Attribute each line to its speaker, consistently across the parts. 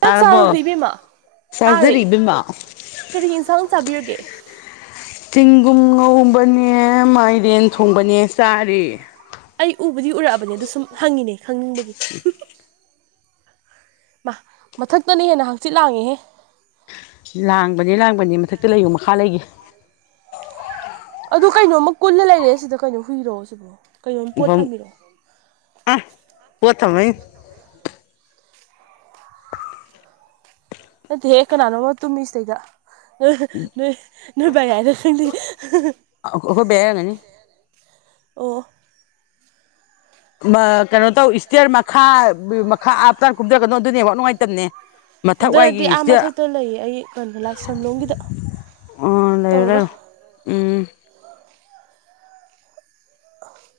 Speaker 1: ꯆꯥꯛ
Speaker 2: ꯇꯔꯕꯣ
Speaker 1: ꯆꯥꯔꯨꯕ ꯏꯕꯦꯝꯃ ꯇꯥꯔꯦ ꯀꯔꯤ ꯌꯦꯟꯁꯥꯡ ꯆꯥꯕꯤꯔꯒꯦ
Speaker 2: ꯆꯤꯡꯒꯨꯝ ꯉꯕꯅꯦ ꯃꯥꯏꯔꯦꯟ ꯊꯣꯡꯕꯅꯦ ꯆꯥꯔꯤ
Speaker 1: ꯑꯩ ꯎꯕꯨꯗꯤ ꯎꯔꯛꯑꯕꯅꯦ ꯑꯗꯣ ꯁꯨꯝ ꯍꯪꯉꯤꯅꯦ ꯈꯪꯅꯤꯡꯕꯒꯤ ꯃꯥ ꯃꯊꯛꯇꯅ ꯍꯦꯟꯅ ꯍꯪꯆꯤꯠ ꯂꯥꯡꯉꯦꯍꯦ
Speaker 2: ꯂꯥꯡꯕꯅꯦ ꯂꯥꯡꯕꯅꯦ ꯃꯊꯛꯇ ꯂꯩꯌꯨ ꯃꯈꯥ ꯂꯩꯒꯦ
Speaker 1: ꯑꯗꯨ ꯀꯩꯅꯣꯝꯃ ꯀꯨꯜꯂ ꯂꯩꯔꯦ ꯁꯤꯗ ꯀꯩꯅꯣ ꯍꯨꯏꯔꯛꯑꯣ ꯁꯤꯕꯣ ꯀꯩꯅꯣꯝ ꯄꯣꯠ
Speaker 2: ꯎꯕꯝ
Speaker 1: ꯊꯝꯕꯤꯔꯛꯑꯣ
Speaker 2: ꯑ ꯄꯣꯠ ꯊꯝꯕꯩꯅꯤ
Speaker 1: ꯅꯗꯤꯍꯦ ꯀꯅꯥꯅꯣꯃ ꯇꯨꯝꯃꯤ ꯁꯤꯗꯩꯗ ꯅꯣꯏ ꯅꯣꯏ ꯕꯒꯥꯏꯗ ꯈꯪꯗꯦ [inaudible]
Speaker 2: ꯑꯣ ꯕꯒꯒꯅꯤ
Speaker 1: ꯑꯣ
Speaker 2: ꯀꯩꯅꯣ ꯇꯧ ꯏꯁꯇꯔ ꯃꯈꯥ ꯃꯈꯥ ꯍꯥꯥꯞꯇꯥ ꯀꯨꯝꯊꯒꯅꯣ ꯑꯗꯨꯅꯦꯕ ꯅꯨꯡꯉꯥꯏꯇꯕꯅꯦ ꯃꯊꯛ
Speaker 1: ꯀꯨꯝꯊꯔꯗꯤ
Speaker 2: ꯋꯥꯏꯒꯤ
Speaker 1: ꯑꯥ
Speaker 2: ꯏꯁꯇꯤꯌꯔ
Speaker 1: ꯃꯊꯛꯇ ꯂꯩꯌꯦ ꯑꯩ ꯀꯩꯅꯣ ꯂꯥꯏ ꯁꯝꯂꯣꯝꯒꯤꯗ
Speaker 2: ꯑꯣ ꯂꯩꯔ ꯎꯝ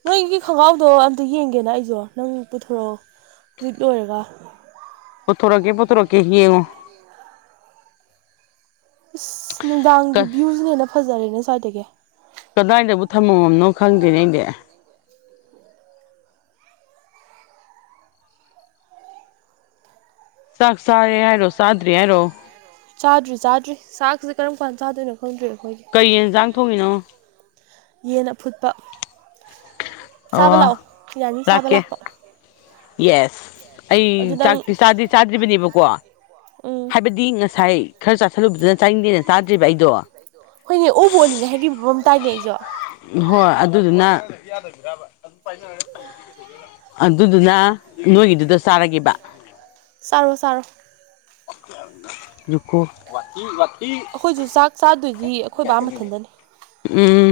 Speaker 1: ꯅꯣꯏꯒꯤ ꯈꯣꯡꯒ꯭ꯔꯥꯎꯗꯣ ꯑꯝꯇ ꯌꯦꯡꯒꯦꯅ ꯑꯩꯁꯨꯣ ꯅꯪ ꯄꯨꯊꯣꯔꯛꯑꯣ ꯍꯧꯖꯤ ꯂꯣꯏꯔꯔꯕ
Speaker 2: ꯄꯨꯊꯣꯔꯛꯀꯦ ꯄꯨꯊꯔꯀꯦ ꯍꯉ
Speaker 1: ꯏꯁꯁ ꯅꯨꯡꯗꯥꯡꯒꯤ ꯚ꯭ꯌꯨꯁꯤꯅ ꯍꯦꯟꯅ ꯐꯖꯔꯦꯅꯦ ꯁ꯭ꯋꯥꯏꯗꯒꯤ
Speaker 2: ꯀꯗꯥꯏꯗꯕꯨ ꯊꯝꯃꯝꯃꯝꯅꯣ ꯈꯪꯗꯦꯅꯦ ꯑꯩꯗꯤ ꯁꯥꯛ ꯁꯥꯔꯦ ꯍꯥꯏꯔꯣ ꯁꯥꯗ꯭ꯔꯤ ꯍꯥꯏꯔꯣ
Speaker 1: ꯆꯥꯗꯔꯤ ꯆꯥꯗ꯭ꯔꯤ ꯆꯥꯛꯁꯤꯦ ꯀꯔꯝ ꯀꯥꯟꯗ ꯆꯥꯗꯣꯏꯅꯣ ꯈꯪꯗ꯭ꯔꯤ ꯑꯩꯈꯣꯏꯒꯤ
Speaker 2: ꯀꯩ ꯌꯦꯟꯖꯥꯡ ꯊꯣꯡꯉꯤꯅꯣ
Speaker 1: ꯌꯦꯟꯅ ꯐꯨꯠꯄ ꯆꯥꯕ
Speaker 2: ꯑꯣ
Speaker 1: ꯂꯥꯛꯑꯣ ꯌꯥꯅꯤ ꯆꯥꯕ
Speaker 2: ꯂꯥꯛꯀꯦ
Speaker 1: ꯂꯥꯛꯄ
Speaker 2: ꯌꯦꯁ ꯑꯩ
Speaker 1: ꯑꯗꯨ ꯅꯪ
Speaker 2: ꯆꯥꯛ ꯆꯥꯗꯦ ꯆꯥꯗ꯭ꯔꯤꯕꯅꯦꯕꯀꯣ
Speaker 1: ꯎꯝ
Speaker 2: ꯍꯥꯏꯕꯗꯤ ꯉꯁꯥꯏ ꯉꯁꯥꯏ ꯈꯔ ꯆꯥꯥꯁꯜꯂꯨꯕꯗꯨꯅ ꯆꯥꯅꯤꯡꯗꯦꯅ ꯆꯥꯗ꯭ꯔꯤꯕꯕ ꯑꯩꯗꯣ
Speaker 1: ꯍꯣꯏꯅꯦ ꯎꯕꯣꯠꯅꯤꯅꯦ ꯍꯥꯏꯈꯤꯕ ꯃꯝ ꯇꯥꯏꯅꯦ ꯑꯩꯁꯨ
Speaker 2: ꯍꯣꯏ ꯑꯗꯨꯗꯨꯅ ꯑꯗꯨꯗꯨꯅ ꯅꯣꯏꯒꯤꯗꯨꯗ ꯆꯥꯔꯦꯕ
Speaker 1: ꯁꯔꯣ ꯁꯔꯣ
Speaker 2: ꯔꯨꯀꯣ
Speaker 1: ꯑꯩꯈꯣꯏꯁꯨ ꯆꯥꯛ ꯆꯥꯗꯣꯏꯗꯤ ꯑꯩꯈꯣꯏ ꯕꯥ ꯃꯊꯟꯗꯅꯤ
Speaker 2: ꯎꯝ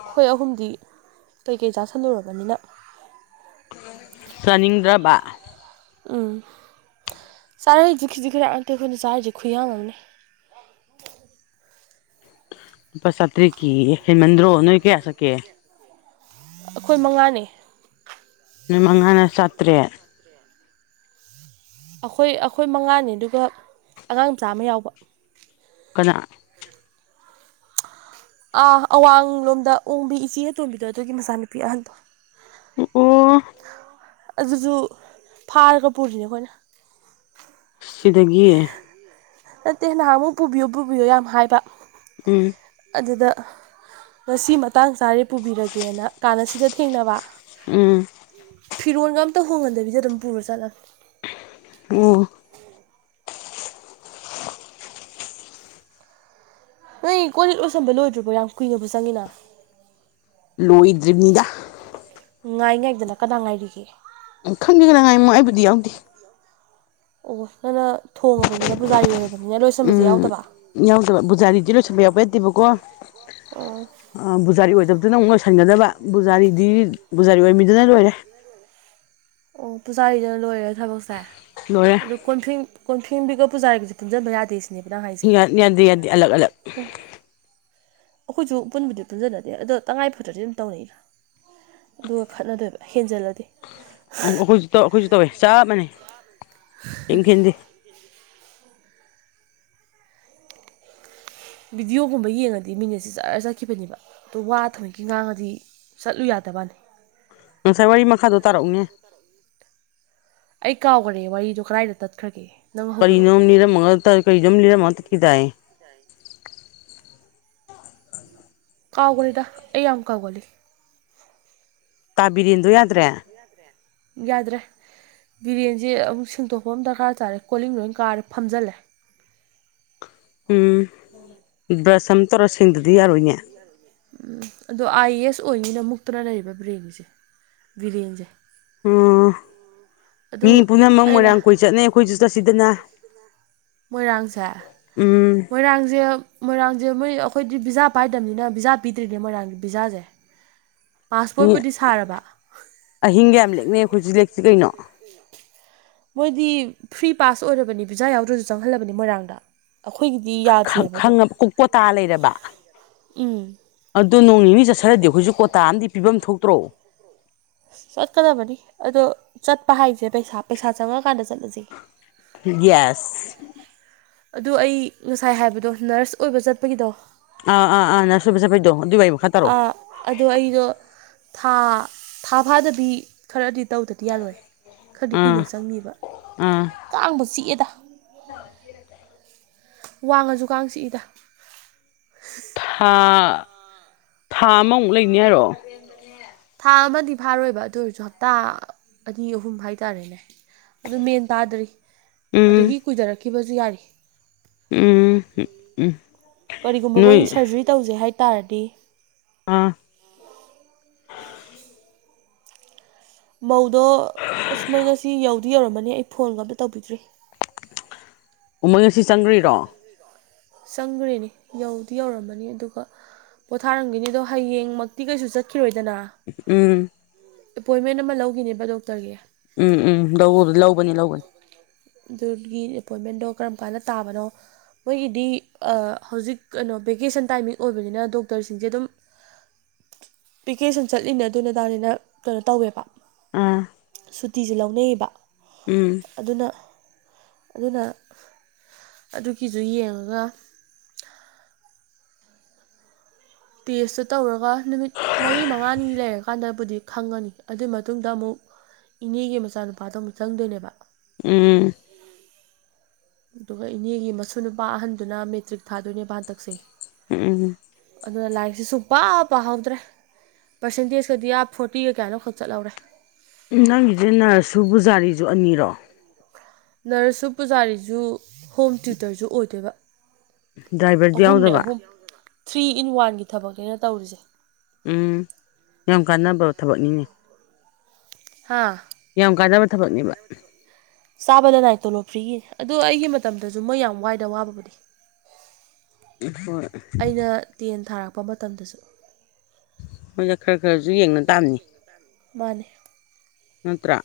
Speaker 1: ꯑꯩꯈꯣꯏ ꯑꯍꯨꯝꯗꯤ ꯀꯩꯀꯩ ꯆꯥꯁꯜꯂꯨꯔꯕꯅꯤꯅ
Speaker 2: ꯆꯅꯤꯡ ꯗꯕ
Speaker 1: ꯎꯝ ꯆꯥꯔꯁꯤ ꯈꯤꯖꯤꯛ ꯈꯔ ꯉꯥꯛꯇꯦ ꯑꯩꯈꯣꯏꯅ ꯆꯥꯔꯤꯁꯦ ꯈꯨꯌꯥꯃꯝꯅꯦ ꯎꯝ
Speaker 2: ꯄꯥ ꯁꯥꯇꯔꯤ ꯀ ꯍꯦꯃꯗ꯭ꯔꯣ ꯅ ꯀꯌꯥ ꯁꯀꯦ
Speaker 1: ꯑꯩꯈꯣꯏ ꯃꯉꯥꯅꯤ
Speaker 2: ꯅꯣꯏ ꯃꯉꯥꯅ ꯆꯥꯇ꯭ꯔꯦꯠ
Speaker 1: ꯑꯩꯈꯣꯏ ꯑꯩꯈꯣꯏ ꯃꯉꯥꯅꯤ ꯑꯗꯨꯒ ꯑꯉꯥꯡꯆꯥꯥꯃ ꯌꯥꯎꯕ
Speaker 2: ꯀꯗꯥ
Speaker 1: ꯑꯥ ꯑꯋꯥꯡꯂꯣꯝꯗ ꯑꯣꯡꯕꯤ ꯏꯆꯦ ꯑꯇꯣꯝꯕꯤꯗꯣ ꯑꯗꯨꯒꯤ ꯃꯆꯥꯅꯨꯄꯤ ꯑꯍꯟꯗꯣ
Speaker 2: ꯑꯣ
Speaker 1: ꯑꯗꯨꯁꯨ ꯐꯥꯔꯒ ꯄꯨꯔꯤꯅꯦ ꯑꯩꯈꯣꯏꯅ
Speaker 2: ꯁꯤꯗꯒ
Speaker 1: ꯅꯠꯇꯦ ꯅꯍꯥꯟ ꯑꯃꯨꯛ ꯄꯨꯕꯤꯌꯨ ꯄꯨꯕꯤꯌꯣ ꯌꯥꯝ ꯍꯥꯏꯕ
Speaker 2: ꯎꯝ
Speaker 1: ꯑꯗꯨꯗ ꯉꯁꯤ ꯃꯇꯥꯡ ꯆꯥꯔꯦ ꯄꯨꯕꯤꯔꯒꯦꯅ ꯀꯥꯟꯅ ꯁꯤꯗ ꯊꯦꯡꯅꯕ
Speaker 2: ꯎꯝ
Speaker 1: ꯐꯤꯔꯣꯟꯒ ꯑꯝꯇ ꯍꯣꯡꯍꯟꯗꯕꯤꯗ ꯑꯗꯨꯝ ꯄꯨꯔ ꯆꯠꯂꯒꯦ
Speaker 2: ꯑꯣ
Speaker 1: ꯅꯣꯏ ꯀꯣ ꯂꯤꯠ ꯂꯣꯏꯁꯟꯕ ꯂꯣꯏꯗ꯭ꯔꯤꯕꯣ ꯌꯥꯝ ꯀꯨꯏꯅꯕꯨ ꯆꯪꯉꯤꯅ
Speaker 2: ꯂꯣꯏꯗ꯭ꯔꯤꯕꯔꯤꯕꯅꯤꯗ
Speaker 1: ꯉꯥꯏ ꯉꯥꯏꯗꯅ ꯀꯗꯥꯏ ꯉꯥꯏꯔꯤꯒꯦ
Speaker 2: ꯎꯝ ꯈꯪꯒꯦ ꯈꯅꯉꯥꯏꯃꯣ ꯑꯩꯕꯨꯗꯤ ꯌꯥꯎꯗꯦ
Speaker 1: ꯑꯣ ꯅꯪꯅ ꯊꯣꯡꯉꯕꯅꯤꯅ ꯄꯨꯖꯥ ꯌꯣꯏꯔꯕꯅꯤꯅ ꯂꯣꯏꯁꯟꯕꯁꯦ
Speaker 2: ꯎꯝ
Speaker 1: ꯌꯥꯎꯗꯕ
Speaker 2: ꯌꯥꯎꯗꯕ ꯕꯨꯖꯥꯔꯤꯗꯤ ꯂꯣꯏꯁꯟꯕ ꯌꯥꯎꯕ ꯌꯥꯗꯦꯕꯀꯣ ꯑ
Speaker 1: ꯑꯣ
Speaker 2: ꯕꯨꯖꯥꯔꯤ ꯑꯣꯏꯗꯕ ꯐꯅ ꯑꯃꯨꯛ ꯂꯣꯏꯁꯤꯟꯒꯗꯕ ꯕꯨꯖꯥꯔꯤꯗꯤ ꯕꯨꯖꯥꯔꯤ ꯑꯣꯏꯃꯤꯗꯨꯅ ꯂꯣꯏꯔꯦ
Speaker 1: ꯑꯣ ꯄꯨꯖꯥꯔꯤꯗꯅ ꯂꯣꯏꯔꯦ ꯊꯕꯛꯁꯦ
Speaker 2: ꯂꯣꯏꯔꯦ
Speaker 1: ꯑꯗꯨ ꯄꯤꯡꯕꯤꯒ ꯄꯨꯖꯥꯒꯤꯁꯨꯟꯕ ꯌꯥꯗꯦ ꯁꯤꯅꯦꯕ ꯅꯪ ꯍꯥꯏꯁꯦ
Speaker 2: ꯌꯥ ꯌꯥꯗ ꯌꯥꯗꯤ ꯑꯂꯛ ꯑꯂꯒ
Speaker 1: ꯑꯩꯈꯣꯏꯁꯨ ꯄꯨꯟꯕꯗꯤ ꯄꯨꯟꯁꯤꯟꯅꯗꯦ ꯑꯗꯣ ꯇꯉꯥꯏꯐꯗ꯭ꯔꯗꯤ ꯑꯗꯨꯝ ꯇꯧꯅꯩꯔꯥ ꯑꯗꯨꯒ ꯈꯠꯅꯗꯣꯏꯕ ꯍꯦꯟꯖꯜꯂꯗꯤ
Speaker 2: ꯎ ꯑꯩꯈꯣꯏꯁꯨ ꯇꯧ ꯑꯩꯈꯣꯏꯁꯨ ꯇꯧꯋꯦ ꯆꯞ ꯃꯥꯟꯅꯦꯩ ꯏꯦꯡꯈꯤꯤꯟꯗꯤ
Speaker 1: ꯚꯤꯗꯤꯑꯣꯒꯨꯝꯕ ꯌꯦꯡꯉꯗꯤ ꯃꯤꯅꯦꯠꯁꯤ ꯆꯠꯔ ꯆꯠꯈꯤꯕꯅꯦꯕ ꯑꯗꯣ ꯋꯥ ꯊꯕꯛꯀꯤ ꯉꯥꯡꯉꯗꯤ ꯆꯠꯂꯨ ꯌꯥꯗꯕꯅꯤ
Speaker 2: ꯉꯁꯥꯏ ꯋꯥꯔꯤ ꯃꯈꯥꯗꯣ ꯇꯥꯔꯛꯎꯅꯦ
Speaker 1: ꯑꯩ ꯀꯥꯎꯈꯔꯦ ꯋꯥꯔꯤꯗꯣ ꯀꯗꯥꯏꯗ ꯇꯠꯈ꯭ꯔꯒꯦ ꯅꯪ ꯍꯧꯗꯣꯔꯛꯎ
Speaker 2: ꯀꯔꯤꯅꯣꯝ ꯔꯝꯒ ꯀꯔꯤꯅꯣꯝ ꯔꯝꯃꯈꯤ ꯇꯑ
Speaker 1: ꯀꯥꯎꯒꯂꯤꯗ ꯑꯩ ꯌꯥꯝ ꯌꯥꯝ ꯀꯥꯎꯒꯂꯤ
Speaker 2: ꯇꯥꯕꯤꯔꯤꯦꯟꯗꯣ ꯌꯥꯗ꯭ꯔꯦ
Speaker 1: ꯌꯥꯗ꯭ꯔꯦ ꯕꯤꯔꯌꯥꯟꯁꯦ ꯑꯃꯨꯛ ꯁꯦꯡꯗꯣꯛꯄ ꯑꯃ ꯗꯔꯀꯥꯔ ꯇꯥꯔꯦ ꯀꯣꯂꯤꯡ ꯂꯣꯏ ꯀꯥꯔꯦ ꯐꯝꯖꯤꯜꯂꯦ [unintelligible]
Speaker 2: ꯎꯝ ꯁ
Speaker 1: ꯎꯝ ꯑꯗꯣ ꯑꯥꯏ ꯑꯦꯁ ꯁꯛ ꯑꯣꯏꯅꯤꯅ ꯃꯨꯛꯇꯨꯅ ꯂꯩꯔꯤꯕ ꯕꯔꯦꯟꯅꯤꯁꯦ ꯕꯤꯔꯦꯟꯁꯦ
Speaker 2: ꯑꯣ
Speaker 1: ꯑꯗꯨ
Speaker 2: ꯃꯤ ꯄꯨꯝꯅꯃꯛ
Speaker 1: ꯑꯩꯅ
Speaker 2: ꯃꯣꯏꯔꯥꯡ ꯀꯣꯏ ꯆꯠꯅꯩ ꯑꯩꯈꯣꯏꯁꯨ ꯆꯠꯁꯤꯗꯅ
Speaker 1: ꯃꯣꯏꯔꯥꯡꯁꯦ
Speaker 2: ꯎꯝ
Speaker 1: ꯃꯣꯏꯔꯥꯡꯁꯦ ꯃꯣꯏꯔꯥꯡ ꯑ ꯃꯣꯏ ꯑꯩꯈꯣꯏꯗꯤ ꯄꯤꯖꯥ ꯄꯥꯏꯗꯕꯅꯤꯅ ꯤꯖꯥ ꯄꯤꯗ꯭ꯔꯤꯅꯦꯦ ꯃꯣꯏꯔꯥꯡꯒꯤ ꯄꯤꯖꯥꯁꯦ
Speaker 2: ꯃꯤ ꯑꯍꯤꯡꯒ ꯌꯥꯝ ꯂꯦꯛꯅꯩ ꯍꯧꯖꯤ ꯂꯦꯛꯁꯤ ꯀꯩꯅꯣ
Speaker 1: ꯃꯣꯏꯗꯤ ꯐ꯭ꯔꯤ ꯄꯥꯁ ꯑꯣꯏꯔꯕꯅꯤ ꯚꯤꯖꯥ ꯌꯥꯎꯗ꯭ꯔꯁꯨ ꯆꯪꯍꯜꯂꯕꯅꯤ ꯃꯣꯏꯔꯥꯡꯗꯣꯏ
Speaker 2: ꯀꯣꯇꯥ ꯂꯩꯔꯕ
Speaker 1: ꯎꯝ
Speaker 2: ꯑꯗꯨꯣ ꯅꯣꯡ ꯅꯤꯅꯤ ꯆꯠꯊꯔꯗꯤ ꯑꯩꯈꯣꯏꯁꯨ ꯀꯣꯇꯥ ꯑ ꯄꯤꯐꯝ ꯊꯣꯛꯇ꯭ꯔꯣ
Speaker 1: ꯆꯠꯀꯗꯕꯅꯤ ꯑꯗꯣ ꯆꯠꯄ ꯍꯥꯏꯁꯦ ꯄꯩꯁꯥ ꯄꯩꯁꯥ ꯆꯪꯉꯀꯥꯟꯗ ꯆꯠꯂꯁꯤ
Speaker 2: ꯌꯦꯁ
Speaker 1: ꯑꯗꯨ ꯑꯩ ꯉꯁꯥꯏ ꯍꯥꯏꯕꯗꯣ ꯅꯔꯁ ꯑꯣꯏꯕ ꯆꯠꯄꯒꯤꯗꯣ
Speaker 2: ꯑꯥ ꯑꯥ ꯑꯥ ꯅꯅꯥꯁꯨꯕꯤ ꯆꯥ ꯐꯩꯗꯣ
Speaker 1: ꯑꯥ ꯑꯗꯣ ꯑꯩꯗꯣ ꯊꯥ ꯊꯥ ꯐꯥꯗꯕꯤ ꯈꯔꯗꯤ ꯇꯧꯗꯗꯤ ꯌꯥꯔꯣꯏ ꯈꯔꯗꯤ ꯀꯨꯏꯅ
Speaker 2: ꯑꯥ
Speaker 1: ꯆꯪꯉꯕ
Speaker 2: ꯑꯥ
Speaker 1: ꯀꯥꯡꯕ ꯆꯤꯛꯑꯦꯗ ꯋꯥꯡꯉꯁꯨ ꯀꯥꯡ ꯆꯤꯛꯏꯗ
Speaker 2: ꯊꯥ ꯊꯥ ꯑꯃꯃꯨꯛ ꯂꯩꯅꯤ ꯍꯥꯏꯔꯣ
Speaker 1: ꯊꯥ ꯑꯃꯗꯤ ꯐꯥꯔꯣꯏꯕ ꯑꯗꯨ ꯑꯣꯏꯔꯁꯨ ꯍꯞꯇꯥ ꯑꯅꯤ ꯑꯍꯨꯝ ꯍꯥꯏꯇꯥꯔꯦꯅꯦ ꯑꯗꯨ ꯃꯦꯟ ꯇꯥꯗ꯭ꯔꯤ ꯑꯗꯒꯤ ꯀꯨꯏꯊꯔꯛꯈꯤꯕꯁꯨ ꯌꯥꯔꯤ
Speaker 2: ꯎꯝ ꯎꯝ ꯎꯝ
Speaker 1: ꯀꯔꯤꯒꯨꯝꯕ
Speaker 2: ꯅꯣꯏ
Speaker 1: ꯃꯣꯏ ꯁꯔꯖꯔꯤ ꯇꯧꯖꯩ ꯍꯥꯏ ꯇꯥꯔꯗꯤ
Speaker 2: ꯑꯥ
Speaker 1: ꯃꯧꯗꯣ ꯑꯃꯩ ꯉꯁꯤ ꯌꯧ ꯑꯗꯨ ꯌꯧꯔꯝꯃꯅꯤ ꯑꯩ ꯐꯣꯟꯒ ꯑꯝꯇ ꯇꯧꯕꯤꯗ꯭ꯔꯤ
Speaker 2: ꯑꯣ ꯃꯣꯏ ꯉꯁꯤ ꯆꯪꯗ꯭ꯔꯤꯔꯣ
Speaker 1: ꯆꯪꯈ꯭ꯔꯦꯅꯦ ꯌꯧꯗꯤ ꯌꯧꯔꯝꯃꯅꯤ ꯑꯗꯨꯒ ꯄꯣꯊꯥꯔꯝꯒꯅꯤ ꯑꯗꯣ ꯍꯌꯦꯡꯃꯛꯇꯤ ꯀꯩꯁꯨ ꯆꯠꯈꯤ
Speaker 2: ꯎꯝ
Speaker 1: ꯑꯦꯄꯣꯏꯟꯃꯦꯟ ꯑꯃ ꯂꯧꯈꯤꯅꯦꯕ ꯗꯣꯛꯇꯔꯒꯤ
Speaker 2: ꯎꯝ ꯎꯝ ꯂꯧ ꯂꯧꯕꯅꯤ ꯂꯧꯕꯅꯤ
Speaker 1: ꯑꯗꯨꯒꯤ ꯑꯦꯄꯣꯏꯟꯃꯦꯟꯗꯣ ꯀꯔꯝ ꯀꯥꯟꯗ ꯇꯥꯕꯅꯣ ꯃꯣꯏꯒꯤꯗꯤ ꯍꯧꯖꯤꯛ ꯀꯩꯅꯣ ꯚꯦꯀꯦꯁꯟ ꯇꯥꯏꯃꯤꯡ ꯑꯣꯏꯕꯅꯤꯅ ꯗꯣꯛꯇꯔꯁꯤꯡꯁꯦ ꯑꯗꯨꯝ ꯚꯤꯦꯀꯦꯁꯟ ꯆꯠꯂꯤꯅꯦ ꯑꯗꯨ ꯅꯗꯥꯅꯤꯅ ꯀꯩꯅꯣ ꯇꯧꯋꯦꯕ
Speaker 2: ꯑꯥ
Speaker 1: ꯁꯨꯇꯤꯁꯦ ꯂꯧꯅꯩꯌꯦꯕ
Speaker 2: ꯎꯝ
Speaker 1: ꯑꯗꯨꯅ ꯑꯗꯨꯅ ꯑꯗꯨꯒꯤꯁꯨ ꯌꯦꯡꯉꯒ ꯇꯦꯁꯇꯨ ꯇꯧꯔꯒ ꯅꯨꯃꯤꯠ ꯃꯔꯤ ꯃꯉꯥꯅꯤ ꯂꯩꯔꯀꯥꯟꯗꯕꯨꯗꯤ ꯈꯪꯉꯅꯤ ꯑꯗꯨꯒꯤ ꯃꯇꯨꯡꯗ ꯑꯃꯨꯛ ꯏꯅꯦꯒꯤ ꯃꯆꯥꯅꯨꯄꯥꯗꯣ ꯑꯃꯨꯛ ꯆꯪꯗꯣꯏꯅꯦꯕ
Speaker 2: ꯎꯝ
Speaker 1: ꯑꯗꯨꯒ ꯏꯅꯦꯒꯤ ꯃꯁꯨ ꯅꯨꯄꯥ ꯑꯍꯟꯗꯨꯅ ꯃꯦꯇ꯭ꯔꯤꯛ ꯊꯥꯗꯣꯏꯅꯦꯕ ꯍꯟꯇꯛꯁꯦ
Speaker 2: ꯎꯝ
Speaker 1: ꯑꯗꯨꯅ ꯂꯥꯏꯔꯤꯛꯁꯤ ꯁꯨꯡ ꯄꯥ ꯄꯥꯍꯧꯗ꯭ꯔꯦ ꯄꯔꯁꯦꯟꯇꯦꯖꯀꯗꯤ ꯑꯞ ꯐꯣꯔꯇꯤꯒ ꯀꯌꯥꯅꯣꯈꯛ ꯆꯠꯍꯧꯔꯦ
Speaker 2: ꯎ ꯅꯪꯒꯤꯁꯦ ꯅꯔꯁꯨ ꯄꯨꯕꯨꯖꯥꯔꯤꯁꯨ ꯑꯅꯤꯔꯣ
Speaker 1: ꯅꯔꯁꯁꯨ ꯄꯨꯖꯥꯔꯤꯁꯨ ꯍꯣꯝ ꯇ꯭ꯌꯨꯇꯔꯁꯨ ꯑꯣꯏꯗꯣꯏꯕ
Speaker 2: ꯗ꯭ꯔꯥꯏꯚꯔꯗꯤ
Speaker 1: ꯑꯍꯨꯝꯅꯦ
Speaker 2: ꯌꯥꯎꯗꯕ
Speaker 1: ꯑꯍꯨꯝ ꯊ꯭ꯔꯤ ꯏꯟ ꯋꯥꯟꯒꯤ ꯊꯕꯛꯅꯦꯩꯅ ꯇꯧꯔꯤꯁꯦ
Speaker 2: ꯎꯝ ꯌꯥꯝ ꯀꯥꯟꯅꯕ ꯊꯕꯛꯅꯤꯅꯦ
Speaker 1: ꯍꯥꯥ
Speaker 2: ꯌꯥꯝ ꯀꯥꯟꯖꯅꯕ ꯊꯕꯛꯅꯦꯕ
Speaker 1: ꯆꯥꯕꯗ ꯅꯥꯏ ꯇꯣꯂꯣꯞ ꯐ꯭ꯔꯤꯒꯤꯅꯤ ꯑꯗꯨꯗꯣ ꯑꯩꯒꯤ ꯃꯇꯝꯗꯁꯨ ꯃꯣꯏ ꯌꯥꯝ ꯋꯥꯏꯗ ꯋꯥꯕꯕꯨꯗꯤ
Speaker 2: ꯍꯣꯏ
Speaker 1: ꯑꯩꯅ ꯇꯦꯟ ꯊꯥꯔꯛꯄ ꯃꯇꯝꯗꯁꯨ
Speaker 2: ꯃꯣꯏꯁ ꯈꯔ ꯈꯔꯁꯨ ꯌꯦꯡꯅ ꯇꯥꯕꯅꯤ
Speaker 1: ꯃꯥꯅꯦ
Speaker 2: ꯅꯠꯇ꯭ꯔ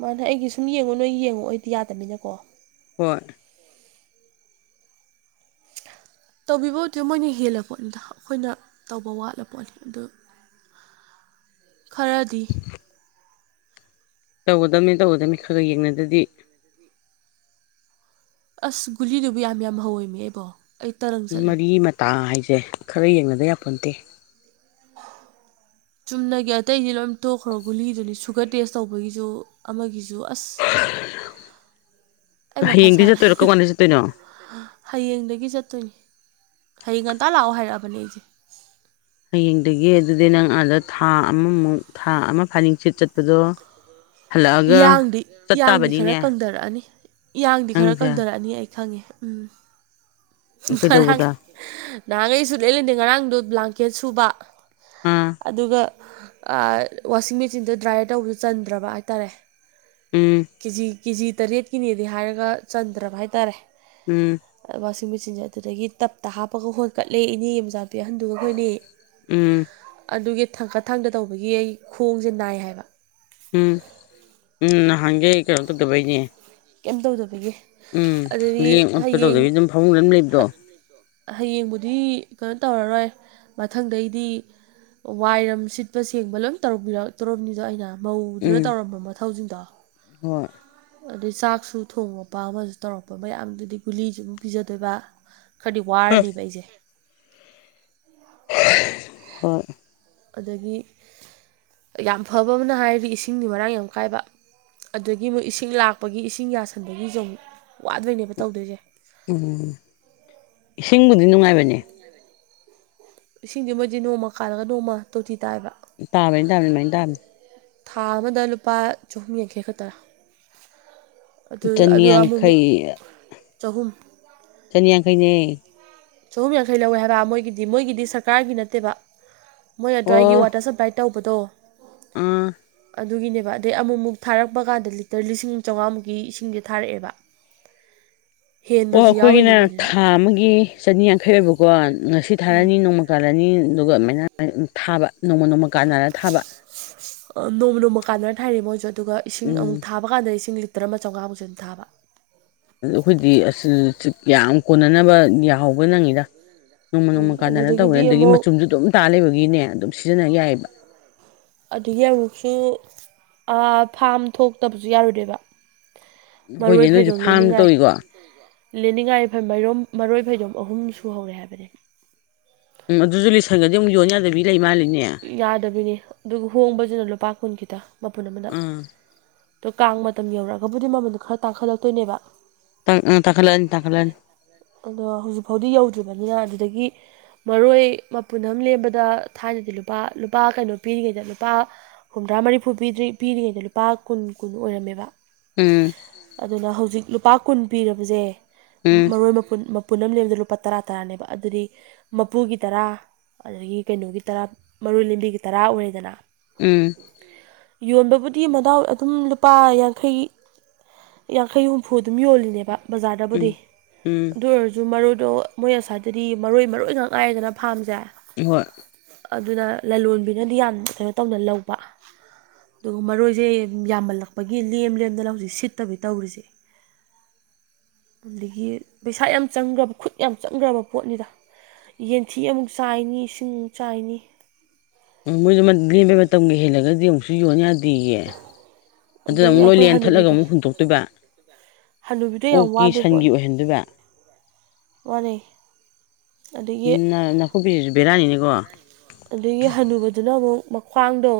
Speaker 1: ꯃꯥꯅꯦ ꯑꯩꯒꯤ ꯁꯨꯝ ꯌꯦꯡꯉꯨ ꯅꯣꯏ ꯌꯦꯡꯉꯛꯑꯣꯗꯤ ꯌꯥꯗꯕꯅꯤꯅꯀꯣ
Speaker 2: ꯍꯣꯏ
Speaker 1: ꯇꯧꯕꯤꯕꯕꯨꯗꯤ ꯃꯣꯏꯅ ꯍꯦꯜꯂ ꯄꯣꯠꯅꯤꯗ ꯑꯩꯈꯣꯏꯅ ꯇꯧꯕ ꯋꯥꯠꯂ ꯄꯣꯠꯅꯤ ꯑꯗꯨ ꯈꯔꯗꯤ
Speaker 2: ꯇꯧꯒꯗꯝꯕꯅꯤ ꯇꯧꯒꯗꯝꯕꯅꯤ ꯈꯔ ꯈꯔ ꯌꯦꯡꯅꯗꯗꯤ
Speaker 1: ꯑꯁ ꯒꯨꯂꯤꯗꯨꯕꯨ ꯌꯥꯝ ꯌꯥꯝ ꯍꯧꯋꯏꯃꯦ ꯏꯕꯣ
Speaker 2: ꯃꯔꯤ ꯃꯇꯥ ꯍꯥꯏꯁꯦ ꯈꯔ ꯌꯦꯡꯅꯗ ꯌꯥꯄ ꯅꯠꯇꯦ
Speaker 1: [inaudible] ꯆꯨꯝꯅꯒꯤ ꯑꯇꯩꯗꯤ ꯂꯣꯏ ꯇꯣꯛꯈ꯭ꯔꯣ ꯒꯨꯂꯤꯗꯨꯅꯤ ꯁꯨꯒꯔ ꯇꯦꯁ ꯇꯧꯕꯒꯤꯁꯨ ꯑꯃꯒꯤꯁꯨ ꯑꯁ [inaudible] ꯑꯩ ꯃꯊꯥ
Speaker 2: ꯍꯌꯦꯡꯗꯤ
Speaker 1: ꯁꯥꯔꯦ
Speaker 2: ꯆꯠꯇꯣꯏꯔꯣ ꯀꯔꯝꯀꯥꯟꯗ ꯆꯠꯇꯣꯏꯅꯣ
Speaker 1: ꯍꯌꯦꯡꯗꯒꯤ ꯆꯠꯇꯣꯏꯅꯤ ꯍꯌꯦꯡ ꯉꯟꯇꯥ ꯂꯥꯛꯑꯣ ꯍꯥꯏꯔꯛꯑꯕꯅꯦ ꯑꯩꯁꯦ
Speaker 2: ꯍꯌꯦꯡꯗꯒꯤ ꯑꯗꯨꯗꯤ ꯅꯪ ꯑꯥꯗ ꯊꯥ ꯑꯃꯃꯨꯛ ꯊꯥ ꯑꯃ ꯐꯥꯅꯤꯡꯁꯤꯠ ꯆꯠꯄꯗꯣ ꯍꯜꯂꯛꯑꯒ
Speaker 1: ꯌꯥꯡꯗꯤ
Speaker 2: ꯆꯠ
Speaker 1: ꯌꯥꯡꯗꯤ ꯈꯔ
Speaker 2: ꯇꯥꯕꯅꯤꯅꯦ
Speaker 1: ꯀꯪꯊꯔꯛꯑꯅꯤ ꯏꯌꯥꯡꯗꯤ ꯈꯔ
Speaker 2: ꯅꯪꯁꯦ
Speaker 1: ꯀꯪꯊꯔꯛꯑꯅꯤ ꯑꯩ ꯈꯪꯉꯦ ꯎꯝ ꯉꯔꯥꯡ
Speaker 2: ꯀꯩꯗꯧꯕꯗ
Speaker 1: ꯅꯍꯥꯟꯈꯩꯁꯨ ꯂꯩ ꯂꯩꯗꯦ ꯉꯔꯥꯡꯗꯣ ꯕ꯭ꯂꯥꯡꯀꯦꯠ ꯁꯨꯕ
Speaker 2: ꯑꯥ
Speaker 1: ꯑꯗꯨꯒ ꯋꯥꯁꯤꯡ ꯃꯦꯆꯤꯟꯗꯣ ꯗ꯭ꯔꯥꯏꯌꯔ ꯇꯧꯕꯁꯨ ꯆꯟꯗ꯭ꯔꯕ ꯍꯥꯏꯇꯥꯔꯦ
Speaker 2: ꯎꯝ
Speaker 1: ꯀꯦꯖꯤ ꯀꯦꯖꯤ ꯇꯔꯦꯠꯀꯤꯅꯦꯗꯤ ꯍꯥꯏꯔꯒ ꯆꯟꯗ꯭ꯔꯕ ꯍꯥꯏꯇꯥꯔꯦ
Speaker 2: ꯎꯝ
Speaker 1: ꯁꯤ ꯃꯦꯆꯤꯟꯁꯦ ꯑꯗꯨꯗꯒꯤ ꯇꯞꯇ ꯍꯥꯞꯄꯒ ꯍꯣꯟꯠꯀꯠꯂꯦ ꯏꯅꯦ ꯃꯆꯥꯥꯡ ꯍꯟꯗꯨ ꯑꯩꯈꯣꯏꯅꯤ
Speaker 2: ꯎꯝ
Speaker 1: ꯑꯗꯨꯒꯤ ꯑꯩ ꯊꯥꯡꯀꯠ ꯊꯥꯡꯗ ꯇꯧꯕꯒꯤ ꯑꯩ ꯈꯣꯡꯁꯦ ꯅꯥꯏ ꯍꯥꯏꯕ
Speaker 2: ꯎꯝ ꯎꯝ ꯍꯪꯦ ꯀꯩꯅꯣ ꯇꯗꯕꯩꯅꯦꯦ
Speaker 1: ꯀꯩꯝ ꯇꯧꯗꯕꯒꯤꯦ ꯑꯗꯨꯗꯤ
Speaker 2: ꯂꯦꯡ ꯑꯣꯠꯄ
Speaker 1: ꯍꯌꯦꯡ
Speaker 2: ꯇꯧꯗꯕꯤ ꯑꯗꯨꯝ ꯐꯃꯨꯡꯗ ꯑꯗꯨꯝ ꯂꯩꯕꯗꯣ
Speaker 1: ꯍꯌꯦꯡꯕꯨꯗꯤ ꯀꯩꯅꯣ ꯇꯧꯔꯔꯣꯏ ꯃꯊꯪꯗꯩꯗꯤ ꯋꯥꯏꯔꯝ ꯁꯤꯠꯄ ꯁꯦꯡꯕ ꯂꯣꯏ ꯇꯧꯔ ꯇꯧꯔꯝꯅꯤꯗꯣ ꯑꯩꯅ ꯃꯧꯗꯨꯅ
Speaker 2: ꯎꯝ
Speaker 1: ꯇꯧꯔꯝꯕ ꯃꯊꯧꯁꯤꯡꯗꯣ
Speaker 2: ꯍꯣꯏ
Speaker 1: ꯑꯗꯩ ꯆꯥꯛꯁꯨ ꯊꯣꯡꯉꯛꯄ ꯑꯃꯁꯨ ꯇꯧꯔꯛꯄ ꯃꯌꯥꯝꯗꯨꯗꯤ ꯒꯨꯂꯤꯁꯨ ꯑꯗꯨꯝ ꯄꯤꯖꯗꯣꯏꯕ ꯈꯔꯗꯤ ꯋꯥꯔꯅꯦꯕ ꯑꯩꯁꯦ
Speaker 2: ꯍꯣꯏ
Speaker 1: ꯑꯗꯒꯤ ꯌꯥꯝ ꯐꯕ ꯑꯃꯅ ꯍꯥꯏꯔꯤ ꯏꯁꯤꯡꯗꯤ ꯃꯔꯥꯡ ꯌꯥꯝ ꯀꯥꯏꯕ ꯑꯗꯨꯗꯒꯤ ꯃꯣꯏ ꯏꯁꯤꯡ ꯏꯁꯤꯡ ꯂꯥꯛꯄꯒꯤ ꯏꯁꯤꯡ ꯌꯥꯁꯟꯕꯒꯤꯁꯨ ꯋꯥꯗꯣꯏꯅꯦꯕ ꯇꯧꯗꯣꯏꯁꯦ
Speaker 2: ꯎꯝ ꯏꯁꯤꯡꯕꯨꯗꯤ ꯅꯨꯡꯉꯥꯏꯕꯅꯦ
Speaker 1: ꯏꯁꯤꯡꯗꯤ ꯃꯣꯏꯗꯤ ꯅꯣꯡꯃ ꯀꯥꯜꯂꯒ ꯅꯣꯡꯃ ꯇꯧꯊꯤ ꯇꯥꯏꯕ
Speaker 2: ꯇꯥꯕꯅꯤ ꯇꯕꯅꯤ ꯃꯥꯏꯅ ꯇꯥꯅꯤ
Speaker 1: ꯊꯥ ꯑꯃꯗ ꯂꯨꯄꯥ ꯆꯍꯨꯝ ꯌꯥꯡꯈꯩ ꯈꯛꯇ ꯑ ꯑꯃꯨꯛꯃꯨꯛ
Speaker 2: ꯆꯅꯤꯌꯥꯡꯈꯩ
Speaker 1: ꯆꯍꯨꯝ
Speaker 2: ꯁꯅꯤ ꯌꯥꯈꯩꯅꯦ
Speaker 1: ꯆꯍꯨꯝ ꯌꯥꯡꯈꯩ ꯂꯧꯋꯦ ꯍꯥꯏꯕ ꯃꯣꯏꯒꯤꯗꯤ ꯃꯣꯏꯒꯤꯗꯤ ꯁꯔꯀꯥꯔꯒꯤ ꯅꯠꯇꯦꯕ ꯃꯣꯏ ꯑꯗꯨꯋꯥꯏꯒꯤ ꯋꯥꯇꯔ ꯁꯄ꯭ꯂꯥꯏ ꯇꯧꯕꯗꯣ
Speaker 2: ꯑꯝ
Speaker 1: ꯑꯗꯨꯒꯤꯅꯦꯕ ꯑꯗꯩ ꯑꯃꯨꯛꯃꯨꯛ ꯊꯥꯔꯛꯄ ꯀꯥꯟꯗ ꯂꯤꯇꯔ ꯂꯤꯁꯤꯡ ꯆꯥꯝꯃꯉꯥꯃꯨꯛꯀꯤ ꯏꯁꯤꯡꯁꯦ ꯊꯥꯔꯛꯑꯦꯕ [inaudible]
Speaker 2: ꯑꯣ
Speaker 1: ꯍꯦꯟꯕꯁꯨ
Speaker 2: ꯑꯩꯈꯣꯏꯒꯤꯅ
Speaker 1: ꯌꯥꯎꯔꯤꯅꯦ ꯑꯗꯨꯗ
Speaker 2: ꯊꯥ ꯑꯃꯒꯤ ꯆꯅꯤꯌꯥꯡꯈꯩ ꯑꯣꯏꯕꯀꯣ ꯉꯥꯁꯤ ꯊꯥꯔꯅꯤ
Speaker 1: ꯎꯝ
Speaker 2: ꯅꯣꯡꯃ ꯀꯥꯜꯂꯅꯤ ꯑꯗꯨꯒ ꯑꯗꯨꯃꯥꯏꯅ ꯊꯥꯕ ꯅꯣꯡꯃ ꯅꯣꯡꯃ ꯀꯥꯟꯅꯔ ꯊꯥꯕ
Speaker 1: ꯅꯣꯡꯃ ꯅꯣꯡꯃ ꯀꯥꯟꯅꯅ ꯊꯥꯏꯅ ꯃꯣꯏꯁꯨ ꯑꯗꯨꯒ ꯏꯁꯤꯡ
Speaker 2: ꯎꯝ
Speaker 1: ꯑꯃꯨꯛ ꯊꯥꯕ ꯀꯥꯟꯗ ꯏꯁꯤꯡꯁꯤ ꯇꯔꯃ ꯆꯥꯝꯉꯥꯃꯨꯛ ꯑꯗꯨ ꯊꯥꯕ
Speaker 2: ꯑꯗꯨ ꯑꯩꯈꯣꯏꯗꯤ ꯌꯥꯝ ꯀꯣꯟꯅꯅꯕ ꯌꯥꯍꯧꯕ ꯅꯪꯉꯤꯗ ꯅꯣꯡꯃ
Speaker 1: ꯎꯝ
Speaker 2: ꯅꯣꯡꯃ ꯀꯥꯟꯗꯅ ꯇꯧꯅꯤ
Speaker 1: ꯑꯗꯨꯗꯒꯤꯗꯤ
Speaker 2: ꯑꯗꯨꯗꯒꯤ
Speaker 1: ꯑꯃꯨꯛ
Speaker 2: ꯃꯆꯨꯝꯁꯨ ꯑꯗꯨꯝ ꯇꯥ ꯂꯩꯕꯒꯤꯅꯦ ꯑꯗꯨꯝ ꯁꯤꯖꯤꯟꯅꯕ ꯌꯥꯏꯑꯕ
Speaker 1: ꯑꯗꯨꯗꯒꯤ ꯑꯃꯨꯛꯁꯨ ꯐꯥꯝ ꯊꯣꯛꯇꯕꯁꯨ ꯌꯥꯔꯣꯏꯗꯣꯏꯦꯕ ꯃꯔꯣꯏ
Speaker 2: ꯍꯣꯏꯅꯦ ꯅꯣꯏꯁꯨ
Speaker 1: ꯐꯩꯗꯣꯝ
Speaker 2: ꯐꯥꯝ
Speaker 1: ꯂꯅꯤꯡꯉꯥꯏ
Speaker 2: ꯇꯧꯏꯀꯣ
Speaker 1: ꯂꯦꯅꯤꯡꯉꯥꯏꯔꯣ ꯃꯔꯣꯏ ꯐꯩꯔꯣꯝ ꯑꯍꯨꯝ ꯁꯨꯍꯔꯦ ꯍꯥꯏꯕꯅꯤ
Speaker 2: ꯎꯝ ꯑꯗꯨꯁꯨ ꯂꯤꯁꯪꯒꯗꯤꯨꯛ ꯌꯣꯟ ꯌꯥꯗꯕꯤ ꯂꯩ ꯃꯥꯜꯂꯤꯅꯦ
Speaker 1: ꯌꯥꯗꯕꯤꯅꯤ ꯑꯗꯨꯒ ꯍꯣꯡꯕꯁꯤꯅ ꯂꯨꯄꯥ ꯀꯨꯟ ꯈꯤꯇ ꯃꯄꯨꯟ ꯑꯃꯗ
Speaker 2: ꯑꯥ
Speaker 1: ꯑꯗꯣ ꯀꯥꯡ ꯃꯇꯝ ꯌꯧꯔꯛꯑꯒꯕꯨꯗꯤ ꯃꯃꯟꯗꯨꯣ ꯈꯔ ꯇꯥꯡꯈꯠꯂꯛꯇꯣꯏꯅꯦꯕ
Speaker 2: ꯇꯥꯡꯈꯠꯂꯛꯑꯅꯤ ꯇꯥꯡꯈꯠꯂꯛꯑꯅꯤ
Speaker 1: ꯑꯗꯣ ꯍꯧꯖꯤꯛ ꯐꯥꯎꯗꯤ ꯌꯧꯗ꯭ꯔꯤꯕꯅꯤꯅ ꯑꯗꯨꯗꯒꯤ ꯃꯔꯣꯏ ꯃꯄꯨꯟ ꯑꯃ ꯂꯦꯝꯕꯗ ꯊꯥꯏꯅꯗꯤ ꯂꯨꯄꯥ ꯂꯨꯄꯥ ꯀꯩꯅꯣ ꯄꯤꯔꯤꯉꯩꯗ ꯂꯨꯄꯥ ꯍꯨꯝꯗ꯭ꯔꯥ ꯃꯔꯤꯐꯨ ꯄꯤꯗ꯭ꯔꯤ ꯄꯤꯔꯤꯉꯩꯗ ꯂꯨꯄꯥ ꯀꯨꯟ ꯀꯀꯨꯟ ꯑꯣꯏꯔꯝꯃꯦꯕ
Speaker 2: ꯎꯝ
Speaker 1: ꯑꯗꯨꯅ ꯍꯧꯖꯤꯛ ꯂꯨꯄꯥ ꯀꯨꯟ ꯄꯤꯔꯕꯁꯦ
Speaker 2: ꯎꯝ
Speaker 1: ꯃꯔꯣꯏ ꯃꯄꯨꯟ ꯄꯨꯅꯝ ꯂꯗ ꯂꯨꯄꯥ ꯇꯔꯥ ꯇꯔꯥꯅꯦꯕ ꯑꯗꯨꯗꯤ ꯃꯄꯨꯒꯤ ꯇꯔꯥ ꯑꯗꯒꯤ ꯀꯩꯅꯣꯒꯤ ꯇꯔꯥ ꯃꯔꯣꯏ ꯂꯝꯕꯤꯒꯤ ꯇꯔꯥ ꯑꯣꯏꯔꯦꯗꯅ
Speaker 2: ꯎꯝ
Speaker 1: ꯌꯣꯟꯕꯕꯨꯗꯤ ꯃꯅꯥꯎ ꯑꯗꯨꯝ ꯂꯨꯄꯥ ꯌꯥꯡꯈꯩ ꯌꯥꯡꯈꯩ ꯍꯨꯝꯐꯨ ꯑꯗꯨꯝ ꯌꯣꯜꯂꯤꯅꯦꯕ
Speaker 2: ꯎꯝ
Speaker 1: ꯕꯖꯥꯔꯗꯕꯨꯗꯤ
Speaker 2: ꯎꯝ
Speaker 1: ꯑꯗꯨ ꯑꯣꯏꯔꯁꯨ ꯃꯔꯣꯏ ꯑꯗꯣ ꯃꯣꯏ ꯑꯁꯋꯥꯏꯗꯗꯤ ꯃꯔꯣꯏ ꯃꯔꯣꯏ ꯉꯥꯛ ꯉꯥꯏꯗꯅ ꯐꯥꯔꯝꯁꯦ
Speaker 2: ꯍꯣꯏ
Speaker 1: ꯑꯗꯨꯅ ꯂꯂꯣꯟꯕꯤꯅꯗꯤ ꯌꯥꯝ ꯀꯩꯅꯣ ꯇꯧꯅ ꯂꯧꯕ ꯑꯗꯨꯒ ꯃꯔꯣꯏꯁꯦ ꯌꯥꯝꯃꯜꯂꯛꯄꯒꯤ ꯂꯦꯝ ꯂꯦꯝꯗꯅ ꯍꯧꯖꯤꯛ ꯁꯤꯠꯇꯕꯤ ꯇꯧꯔꯤꯁꯦ ꯑꯗꯒꯤ ꯄꯩꯁꯥ ꯌꯥꯝ ꯆꯪꯈ꯭ꯔꯕ ꯈꯨꯠ ꯌꯥꯝ ꯆꯪꯈ꯭ꯔꯕ ꯄꯣꯠꯅꯤꯗ ꯌꯦꯟꯊꯤ ꯑꯃꯨꯛ ꯆꯥꯏꯅꯤ ꯏꯁꯤꯡ ꯑꯃꯨꯛ ꯆꯥꯏꯅꯤ
Speaker 2: ꯎꯝ ꯃꯣꯏꯁꯨ ꯂꯦꯝꯕꯩ ꯃꯇꯝꯒꯤ ꯍꯦꯜꯂꯒꯗꯤ ꯑꯃꯨꯛꯁꯨ ꯌꯣꯟ ꯌꯥꯗꯦ ꯑꯗꯨꯗꯤꯒꯤ ꯑꯗꯨꯗ
Speaker 1: ꯑꯗꯒꯤ
Speaker 2: ꯑꯃꯨꯛ
Speaker 1: ꯑꯩꯈꯣꯏ
Speaker 2: ꯂꯣꯏꯂꯦꯟꯅ ꯊꯠꯂꯒ
Speaker 1: ꯍꯅꯨꯕꯤꯗꯣ
Speaker 2: ꯑꯃꯨꯛ ꯍꯨꯟꯗꯣꯛꯇꯣꯏꯕ
Speaker 1: ꯍꯅꯨꯕꯤꯗꯣ
Speaker 2: ꯑꯣꯣꯛꯀꯤ ꯁꯟꯒꯤ ꯑꯣꯏꯍꯟꯗꯣꯏꯕ
Speaker 1: ꯃꯅꯤ
Speaker 2: ꯎ ꯅꯅꯥ ꯀꯣꯄꯤꯁꯨꯕꯔꯥꯅꯤꯅꯦꯀꯣ
Speaker 1: ꯑꯗꯒꯤ ꯍꯟꯅꯨꯕꯗꯨꯅ ꯑꯃꯨꯛ ꯃꯈ꯭ꯋꯥꯡꯗꯣ